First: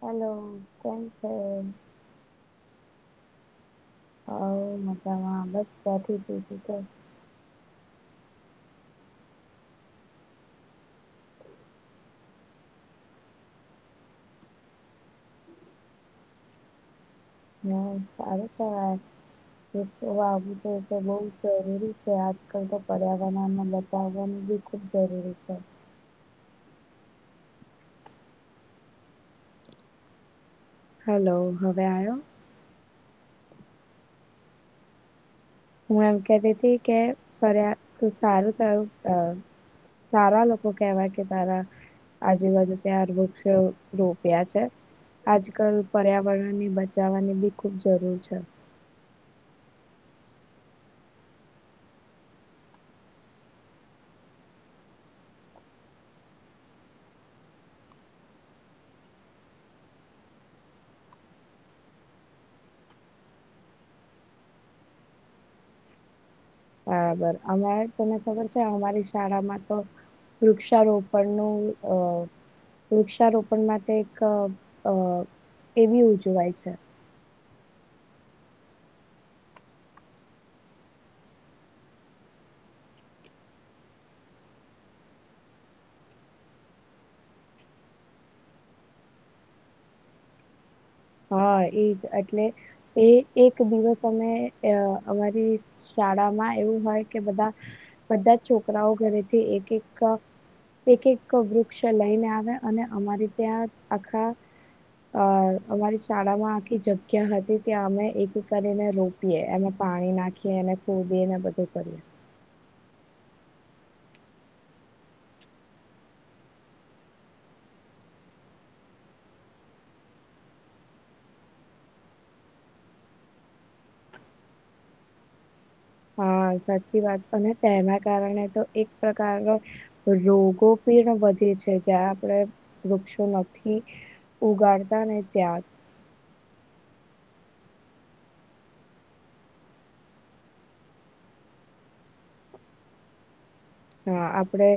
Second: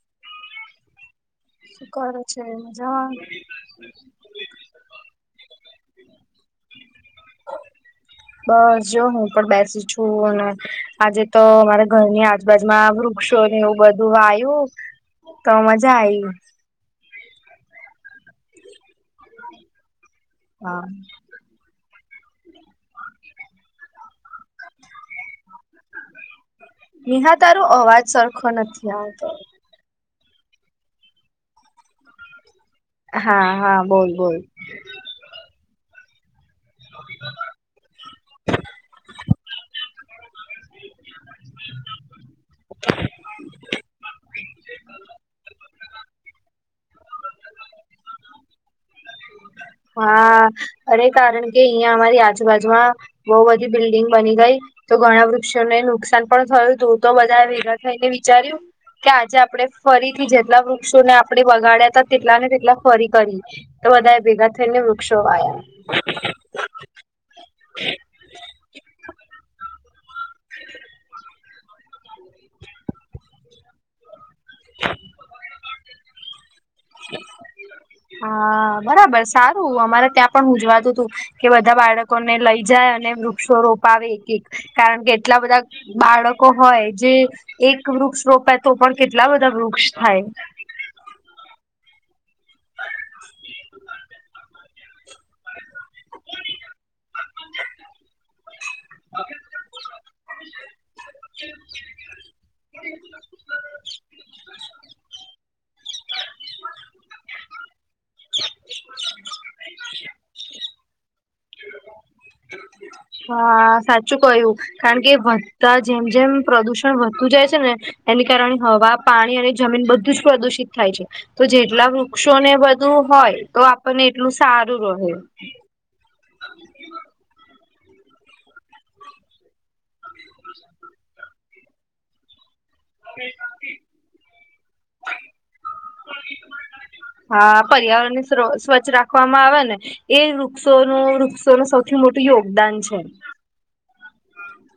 Hello કેમ છે? સુ કરે છે મજામાં? હ મજા બસ બેઠી હતી તું કેહ બસ જો હું પણ બેસી છું અને આજે તો અમારા ઘરની આજુ બાજુમાં વૃક્ષો એવું બધું વાયું તો મજા આઈ હમ્મ, સારુ કેવાય વૃક્ષ વાવું હા તો બઉ જરૂરી છે આજ કેમ કે પર્યાવરણ ને બચાઉ પણ ખૂબ જરૂરી છે. નિહા તારો અવાજ સરખો નથી આવતો હલો હવે આવ્યો હા હા બોલ બોલ હું એમ કેતીતી કે ફર્યા તો સારું થયું અ ચારા લોકો કેવાય કે તારા આજુબાજુ ત્યાર વૃક્ષો રોપ્યા છે. આજકાલ પર્યાવરણની બચાવવાની બી ખૂબ જરૂર છે. હા અરે કારણ કે અહિયાં અમારી આજુબાજુમાં બહું બધી બિલ્ડિંગ બની ગઈ તો ઘણા વૃક્ષોને નુકસાન પણ થયું તું તો બધાએ ભેગા થઈને વિચાર્યું કે આજે આપણે ફરીથી જેટલા વૃક્ષોને આપડે વગાડ્યા હતા તેટલા ને તેટલા ફરી કરી. તો વધારે ભેગા થઈને વૃક્ષો વાયા. બરાબર અમારે તને ખબર છે, અમારી શાળામાં તો વૃક્ષારોપણ નું અ વૃક્ષારોપણ માટે ક અ કેટલું ઉજવાય છે. હા બરાબર સારું અમારે ત્યાં પણ ઉજવાતું તું. કે બધા બાળકોને લઈ જાય અને વૃક્ષો રોપાવે એક એક કારણ કે એટલા બધા બાળકો હોય જે એક વૃક્ષ રોપાય પણ કેટલા બધા વૃક્ષ થાય. હા એજ એટલે એ એક દિવસ અમે અ અમારી શાળામાં એવું હોય કે બધા બધા છોકરાઓ ઘરેથી એક એક અ એક એક વૃક્ષ લઈને આવે. અને અમારે ત્યાં આખા અ અમારી શાળામાં આખી જગ્યા હતી. ત્યાં અમે એક કરીને રોપીએ એમાં પાણી નાખીએ એને ખૂ બે એના બધું કરીએ. હા સાચું કહ્યું, કારણ કે વધતા જેમ જેમ પ્રદુષણ વધતુ જાય છે ને એને કારણે હવા, પાણી અને જમીન બધું જ પ્રદુષિત થાય છે. તો જેટલા વૃક્ષોને બધું હોય. તો આપણને એટલું સારું રહે. હા સાચી વાત અને તેના કારણે તો એક પ્રકારનો રોગો પેણ વધે છે. જ્યાં આપણે વૃક્ષો નથી ઉગાડતા અને ત્યાં હા પર્યાવરણ ને શ્ર સ્વચ્છ રાખવામાં આવે ને એ વૃક્ષો નું વૃક્ષોનું સૌથી મોટું યોગદાન છે. હા આપડે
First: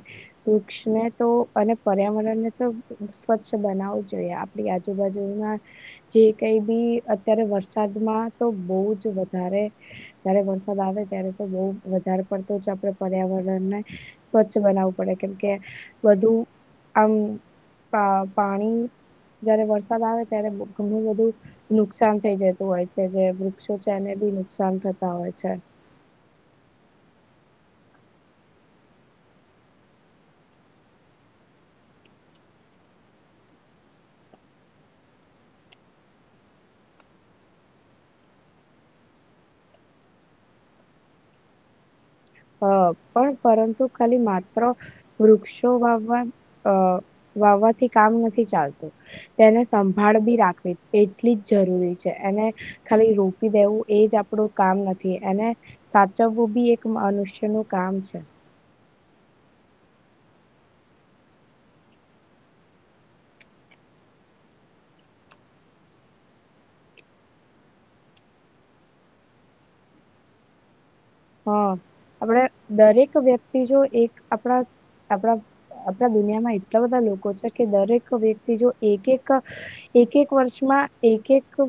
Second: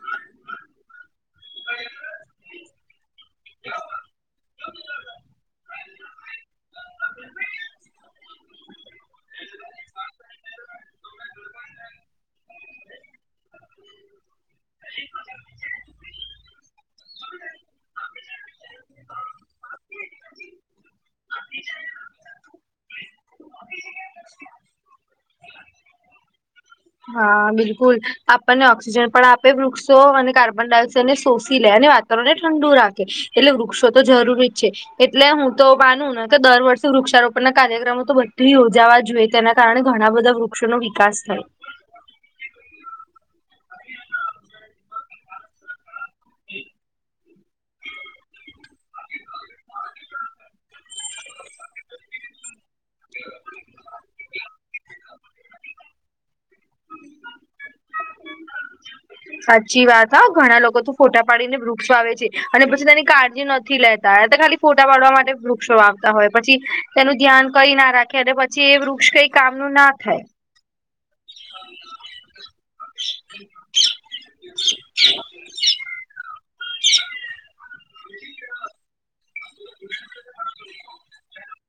વૃક્ષને તો અને પર્યાવરણને તો સ્વચ્છ બનાવું તે આપડી આજુબાજુના જે કઈ બી અત્યારે વરસાદમાં તો બહુ જ વધારે જયારે વરસાદ આવે ત્યારે તો બહુ વધારે પડતો જ આપડે પર્યાવરણ ને સ્વચ્છ બનાવવું પડે, કેમકે વધુ આમ આ પાણી જયારે વરસાદ આવે ત્યારે ઘણું બધું નુકસાન થઇ જતું હોય છે. જે વૃક્ષો છે એને બી નુકસાન થતા હોય છે. હા બિલકુલ આપણને ઓક્સિજન પણ આપે વૃક્ષો અને કાર્બન ડાયોક્સાઇડને શોષી લે. અને વાત [unintelligible] ને ઠંડુ રાખે એટલે વૃક્ષો તો જરૂરી જ છે. એટલે હું તો માનું ને કે દર વર્ષે વૃક્ષારોપણ ના કાર્યક્રમો તો બધી યોજાવા જોઈએ. તેના કારણે ઘણા બધા વૃક્ષો નો વિકાસ થાય. હ પણ પરંતુ ખાલી, માત્ર વૃક્ષો વાવવા અ વાવવાથી કામ નથી ચાલતું. તેને સંભાળ બી રાખવી એટલી જ જરૂરી છે. એને ખાલી રોપી દેવું, એજ આપડું કામ નથી. એને સાચવવું બી એક માનુષ છે નું કામ છે. સાચી વાત હા ઘણા લોકો તો ફોટા પાડીને વૃક્ષો વાવે છે. અને પછી તેની કાળજી નથી લેતા એ તો ખાલી ફોટા પાડવા માટે વૃક્ષો વાવતા હોય, પછી તેનું ધ્યાન કઈ ના રાખે. અને પછી એ વૃક્ષ કઈ, કામનું ના થાય. હા આપણે દરેક વ્યક્તિ જો એક, આપણા આપણા આપડા દુનિયામા એ એટલા બધા લોકો છે. કે દરેક વ્યક્તિ જો એક એક એક એક વર્ષમાં એક એક,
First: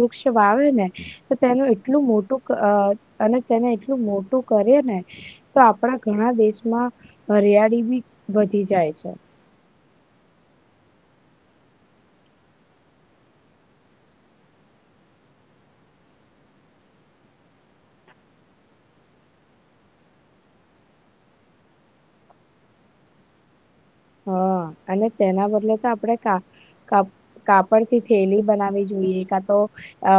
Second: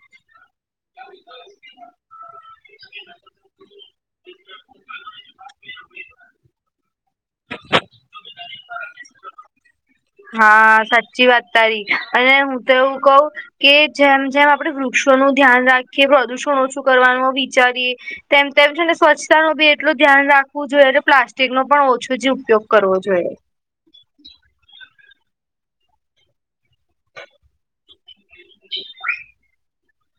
વૃક્ષ વાવે ને તો તેનું એટલું મોટું અને, અને એટલું મોટું કરે ને. તો આપણા ઘણા દેશમાં હરિયાળી બી વધી જાય છે. હા સાચી વાત તારી અને હું તો એવું કઉ. કે જેમ જેમ આપડે વૃક્ષોનું ધ્યાન રાખીએ પ્રદુષણ ઓછું કરવાનું વિચારીએ. તેમ તેમ છે ને સ્વચ્છતાનું બી એટલું ધ્યાન રાખવું જોઈએ. અને પ્લાસ્ટિક નો પણ ઓછો જ ઉપયોગ કરવો જોઈએ. હા અને તેના બદલે તો આપણે કા કા કાપડથી થેલી બનાવી જોઈએ. કા તો અ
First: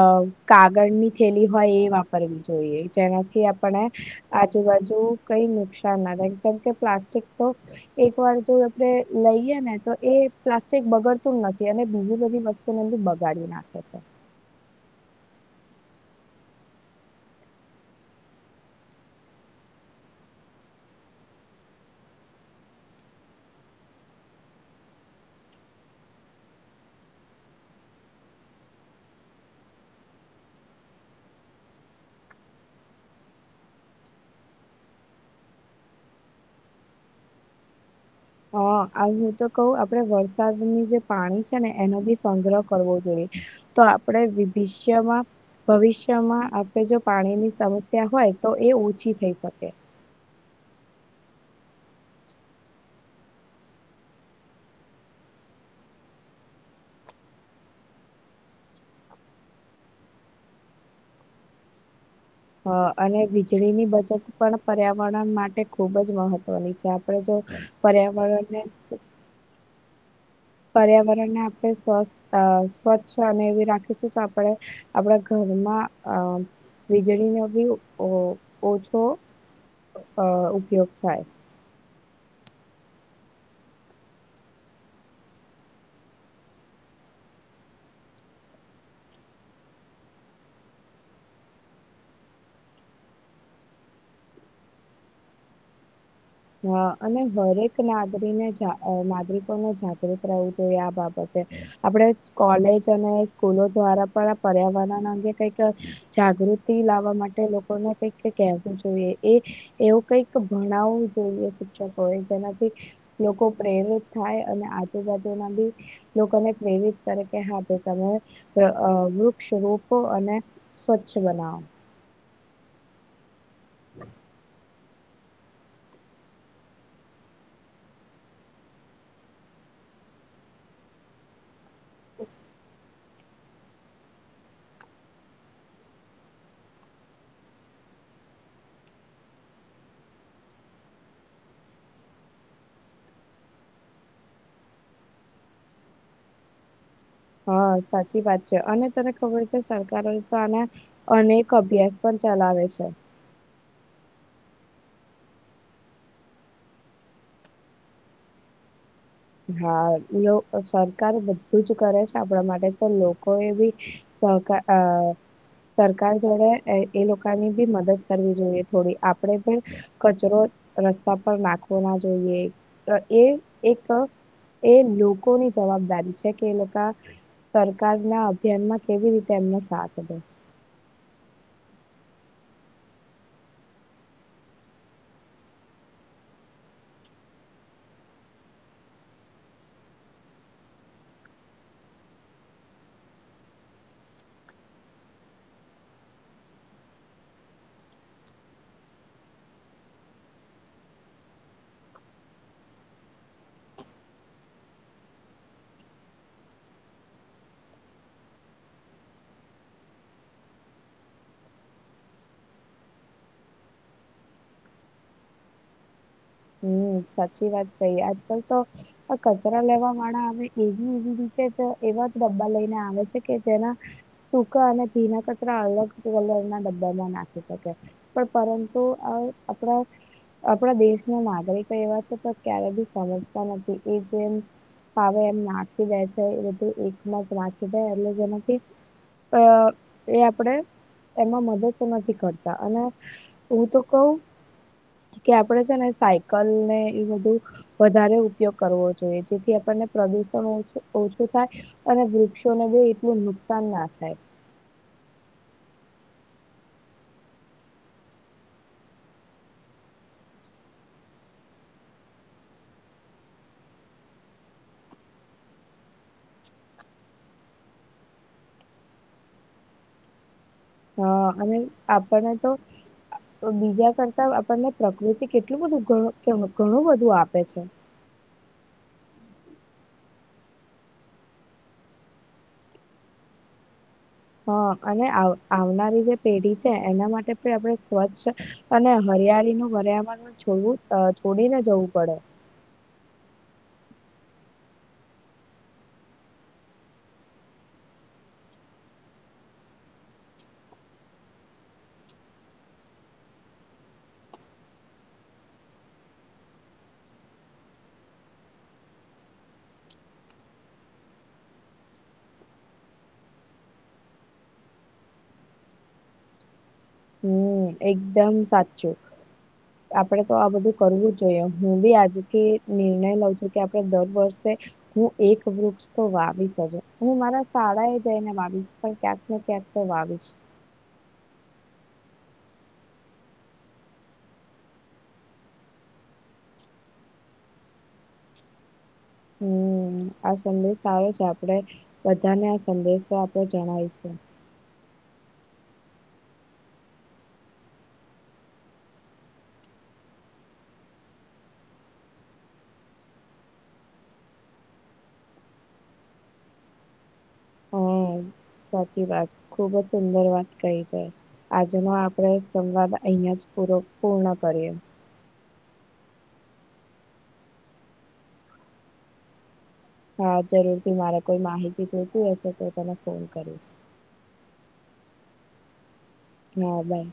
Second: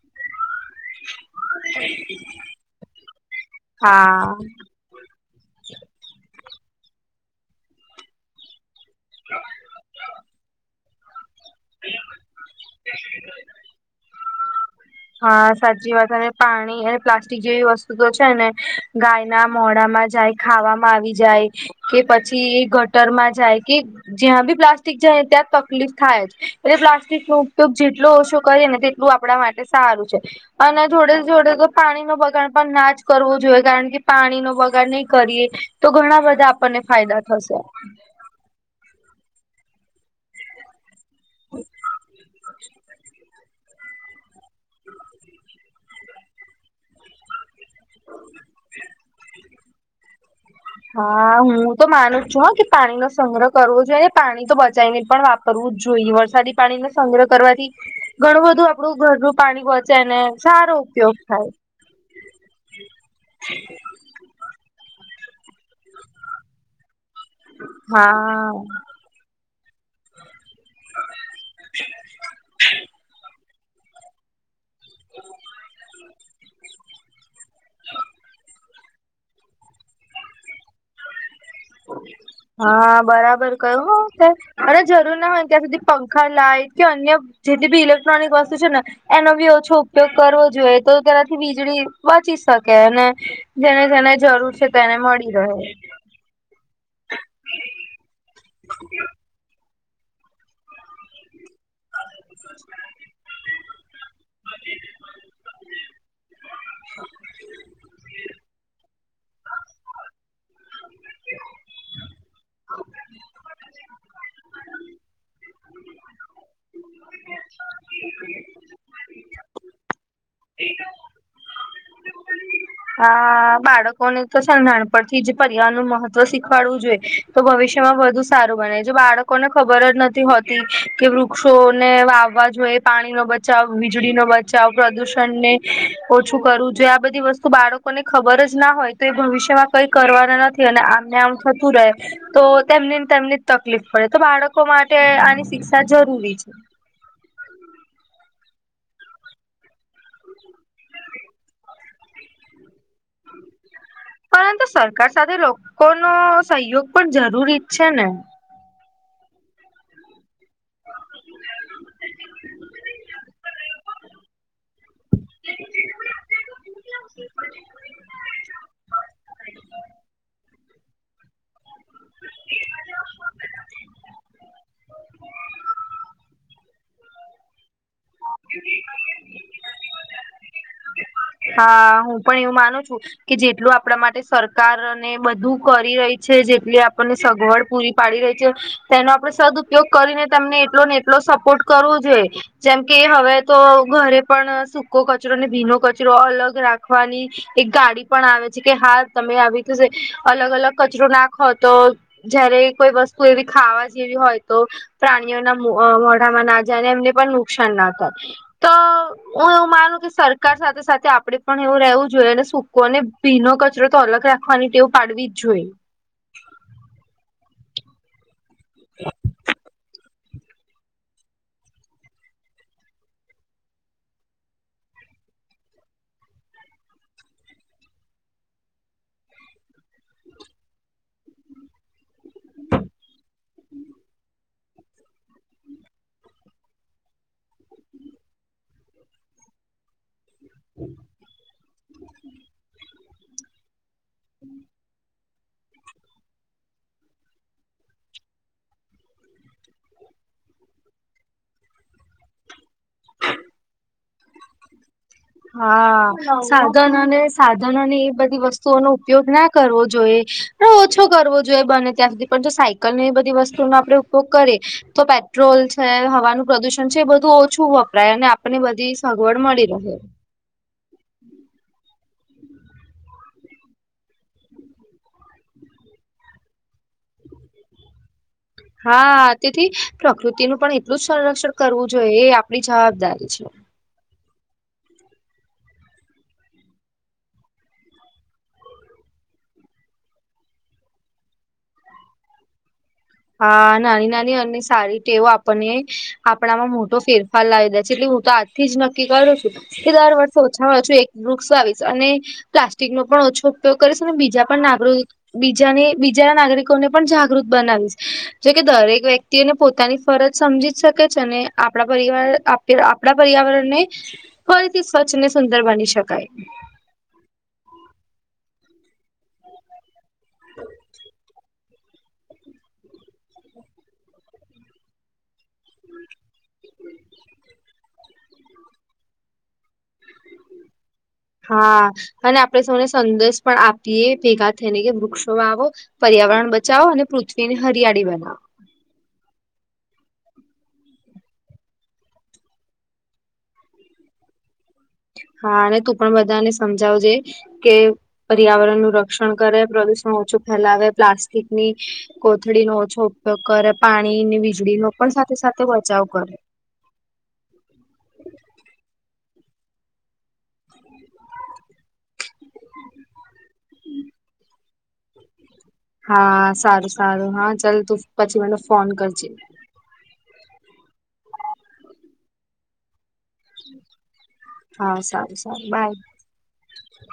કાગળની થેલી હોય એ વાપરવી જોઈએ. જેનાથી આપણે હા આજુબાજુ, કઈ નુકસાન ના થાય, કારમ કે પ્લાસ્ટિક તો એક વાર જો. આપ લઈયએ ને તો એ પ્લાસ્ટિક બગડતું નથી. અને બીજી બધી વસ્તુ ને અંદુ બગાડી નાખે છે. [inaudible] હા સાચી વાત અને અને પ્લાસ્ટિક જેવી વસ્તુઓ છે. ને ગાય ના મોડામાં જાય. ખાવામાં આવી જાય. કે પછી એ ગટર માં જાય. કે જ્યાં બી પ્લાસ્ટિક જાય, ત્યાં તકલીફ થાય જ, એટલે પ્લાસ્ટિક નો ઉપયોગ જેટલો ઓછો કરે ને તેટલું આપણા માટે સારું છે. અને જોડે જોડે તો પાણીનો બગાડ પણ ના જ કરવો જુએ કારણ કે પાણીનો બગાડ ની કરીએ, તો ઘણા બધા આપણને ફાયદા થશે. હ, આ હું તો કવ આપળે વરસાદની જે, પાણી છે ને એનું બી સંગ્રહ કરવો જોઈએ, તો આપળે વિભિષ્યમાં, ભવિષ્યમાં આપળે જે પાણીની સમસ્યા હોય તો એ ઓછી થઈ શકે. હા, હું તો માનું જ છું હ કે પાણી નો સંગ્રહ કરવો જોઈએ પાણી તો બચાય ને પણ વાપ કરવું જ જોઈએ, વરસાદી પાણીન સંગ્રહ કરવાથી, ઘણું બધું આપળુ ઘરનું પાણી બચેને સારો ઉપયોગ થાય. હ, અને વીજળી ની બચત, પણ પર્યાવરણ માટે ખુબ જ મહત્વની છે આપળે જો પર્યાવરણને, હા સ- પર્યાવરણને આપળે સ્વસ્તઃ અ સ્વચ્છ ને એવી રાખીશું તો આપળે આપળા ઘરમાં અ વીજળી નો બી ઓ ઓછો અ ઉપયોગ થાય. [inaudible] હા, બરાબર કયું હો તે અને જરૂર ના હોય ત્યાં સુધી પંખા, લાઈટ કે અન્ય, જેટલી બી ઇલેક્ટ્રોનિક વસ્તુ છે ને, એનો બી ઓછો ઉપયોગ કરવો જોઈએ તો તેનાથી વીજળી બચી શકે, અને, જેને જેને જરૂર છે તેને મળી રહે. હ, અને હરેક નાગરીને જા અ નાગરિકોને જા ગ્રુત રેવું જોઈએ આ બાબતે, આપળે કોલેજ અને સ્કૂલો દ્વારા પણ આ પર્યાવરણ અંગે કઈક, જાગૃતિ લાવવા માટે લોકોને કઈક કેવું જોઈએ. એ એવું કઈક ભણાવું જોઈએ શિક્ષકોએ જેનાથી. લોકો પ્રેરિત થાય અને આજુબાજુનાં બી, લોકોને પ્રેરિત કરકે હા તો તમે ત અ વૃક્ષ રોપો અને, સ્વચ્છ બનાવ. હા, બાળકોને તો સે નાન પનથી જ પરિવાર નું મહત્વ શીખવાડવું જોઈએ તો ભવિષ્યમાં વધુ સારું બને, જો બાળક કોને ખબર જ નથી હોતી કે, વૃક્ષોને વાવવા જોઈએ, પાણી નો બચાવ, વીજળી નો બચાવ, પ્રદુષણને ઓછું કરવું જોઈએ આ બધી વસ્તુ તો બાળકોને ખબર જ ના હોય તો એ ભવિષ્યમાં કઈ કરવાના નથી અને આમને આમ થતું રહે. તો તેમની તેમને જ તકલીફ પડે, તો બાળકો માટે આની શિક્ષા જરૂરી છે. હા સાચી વાત છે, અને તને ખબર કે સરકારે તો આના, અનેક અભ્યાસ પણ ચલાવે છે. પરંતુ સરકાર સાથે લોકોનો સહયોગ પણ જરૂરી જ છે ને. હા ઈઓ અ સરકાર બધું જ કરે છે આપળા માટે તો લોકો એ બી, સહકાર અ સરકાર જોડે એ લોકોની બી મદદ કરવી જોઈએ થોડી આપળે પણ, કચરો રસ્તા પર નાખવો ના જોઈએ, અ એ એક, એ લોકોની જવાબદારી છે કે એ લોકા, સરકાર ના અભિયાન માં કેવી રીતે એમનો સાથ દે. હા, હું પણ એવું માનું છું, કે જેટલું આપળા માટે સરકાર ને બધું કરી રઈ છે, જેટલી આપને સગવડ પૂરી, પાડી રઈ છે, તેનો આપળે સદ ઉપપયોગ કરીને તમને એટલો ને એટલો સપોર્ટ કરવો જોઈએ. જેમ કે હવે તો ઘરે પણ સૂકો કચરો ને ભીનો કચરો અલગ રાખવાની, એક ગાડી પણ આવે છે કે હા તમે આવી તે જે અલગ અલગ કચરો નાખો તો, જયારે કોઈ વસ્તુ એવી હોય તો પ્રાણીઓના મોઢામાં ના જાય અને એમને પણ નુકસાન ના થાય. તો હું એવું માનું કે સરકાર સાથે સાથે આપણે પણ એવું રહેવું જોઈએ અને સૂકો અને ભીનો કચરો તો અલગ રાખવાની ટેવું પાડવી જ જોઈએ. હમ સાચી વાત કઈ આજ કલ તો આ કચરા લેવા માળ આવે. એવી એવી રીતે એવા ડબ્બા લઈને આવે છે કે તેના સૂકા અને ભીના કચરા અલગ કલર ના ડબ્બામાં નાખી શકે. પણ પરંતુ આ આપણા આપણા દેશ નાગરિકો એવા છે તો ક્યારે બી સમજતા નથી એ જેમ ફાવે એમ નાખી દે છે એ બધું એકમાં જ નાખી દે એટલે જેનાથી અ એ આપણેે એમાં મદદ તો નથી કરતા અને હું તો કહું. હમ્મ. કે આપડે છે ને સાયકલ ને એ બધું વધારે ઉપયોગ કરવો જોઈએ જેથી આપણને પ્રદુષણ ઓછું થાય. અને વૃક્ષોને જો એટલું નુકસાન ના થાય. હા સાધન અને સાધન અને એ બધી વસ્તુઓનો ઉપયોગ ના કરવો જોઈએ. આપ ઓછો કરવો જોઈએ બને ત્યાં સુધી પણ જો સાયકલ એ બધી વસ્તુનો આપણેે ઉપયોગ કરીએ. તો પેટ્રોલ છે હવાનું પ્રદુષણ છે એ બધું ઓછું વપરાય અને આપણને બધી સગવડ મળી રહે. હા અને આપને તો તો બીજા કરતા આપણને પ્રકૃતિ કેટલું બધું ઘણું બધું આપે છે. હા તેથી પ્રકૃતિનું પણ એટલું જ સંરક્ષણ કરવું જોઈએ એ આપણી જવાબદારી છે. હા અને આવ આવનારી જે પેઢી છે એના માટે પણ આપણે સ્વચ્છ અને હરિયાળી નું પર્યાવરણ છોડવું છોડીને જવું પડે. હા નાની નાની અને સારી ટેવો આપણને. આપણામાં મોટો ફેરફાર લાવી દે છે એટલે હું તો આજથી જ નક્કી કરું છું. કે દર વર્ષે ઓછામાં ઓછું એક વૃક્ષો આવીશ અને પ્લાસ્ટિકનો પણ ઓછો ઉપયોગ કરીશ ને બીજા પણ બીજાને બીજા નાગરિકોને પણ જાગૃત બનાવીશ જેકે દરેક વ્યક્તિને પોતાની ફરજ સમજી જ શકે છે ને આપણા પરિવાર--આ કે આપણા પર્યાવરણ ને ફરીથી સ્વચ્છ ને સુંદર બની શકાય. હમ્મ એકદમ સાચું તો આ બધું કરવું જ જોઈએ. હું બી આજથી નિર્ણય લઉં છું કે આપડ દર વર્ષે હું એક વૃક્ષ તો વાવીશ. હું મારા શાળા એ જઈ ને વાવીશ પણ ક્યાંક ને ક્યાંક તો વાવીશ. હા અને આપડે સૌને સંદેશ પણ આપીએ ભેગા થઈને કે વૃક્ષો વાવો પર્યાવરણ પચાવો અને પૃથ્વીની હરિયાળી બનાવો. હમ્મ આ સંદેશ તો આવે છે આપડે બધાને આ સંદેશ તો આપણેે જણાવશું. હા અને તું પણ બધાને સમજાવજે કે પર્યાવરણ નું રક્ષણ કરે પ્રદુષણ ઓછું ફેલાવે પ્લાસ્ટિકની કોથળીનો આછો ઉપયોગ કરે પાણીની વીજળીનો પણ સાથે સાથે બચાવ કરે. હમ [inaudible] સાચી વાત ખુબ જ સુંદર વાત કઈ કર આજનો આપણે સંવાદ અહીયાં જ પૂરો પૂર્ણ કરીએ. હા સારું સારું હા ચાલ તું પછી મને ફોન કરજે. હા જરૂર થી મારે કોઈ માહિતી થતું હશે તો તમે ફોન કરો. હા સારું સારું બાય. હા બાયે.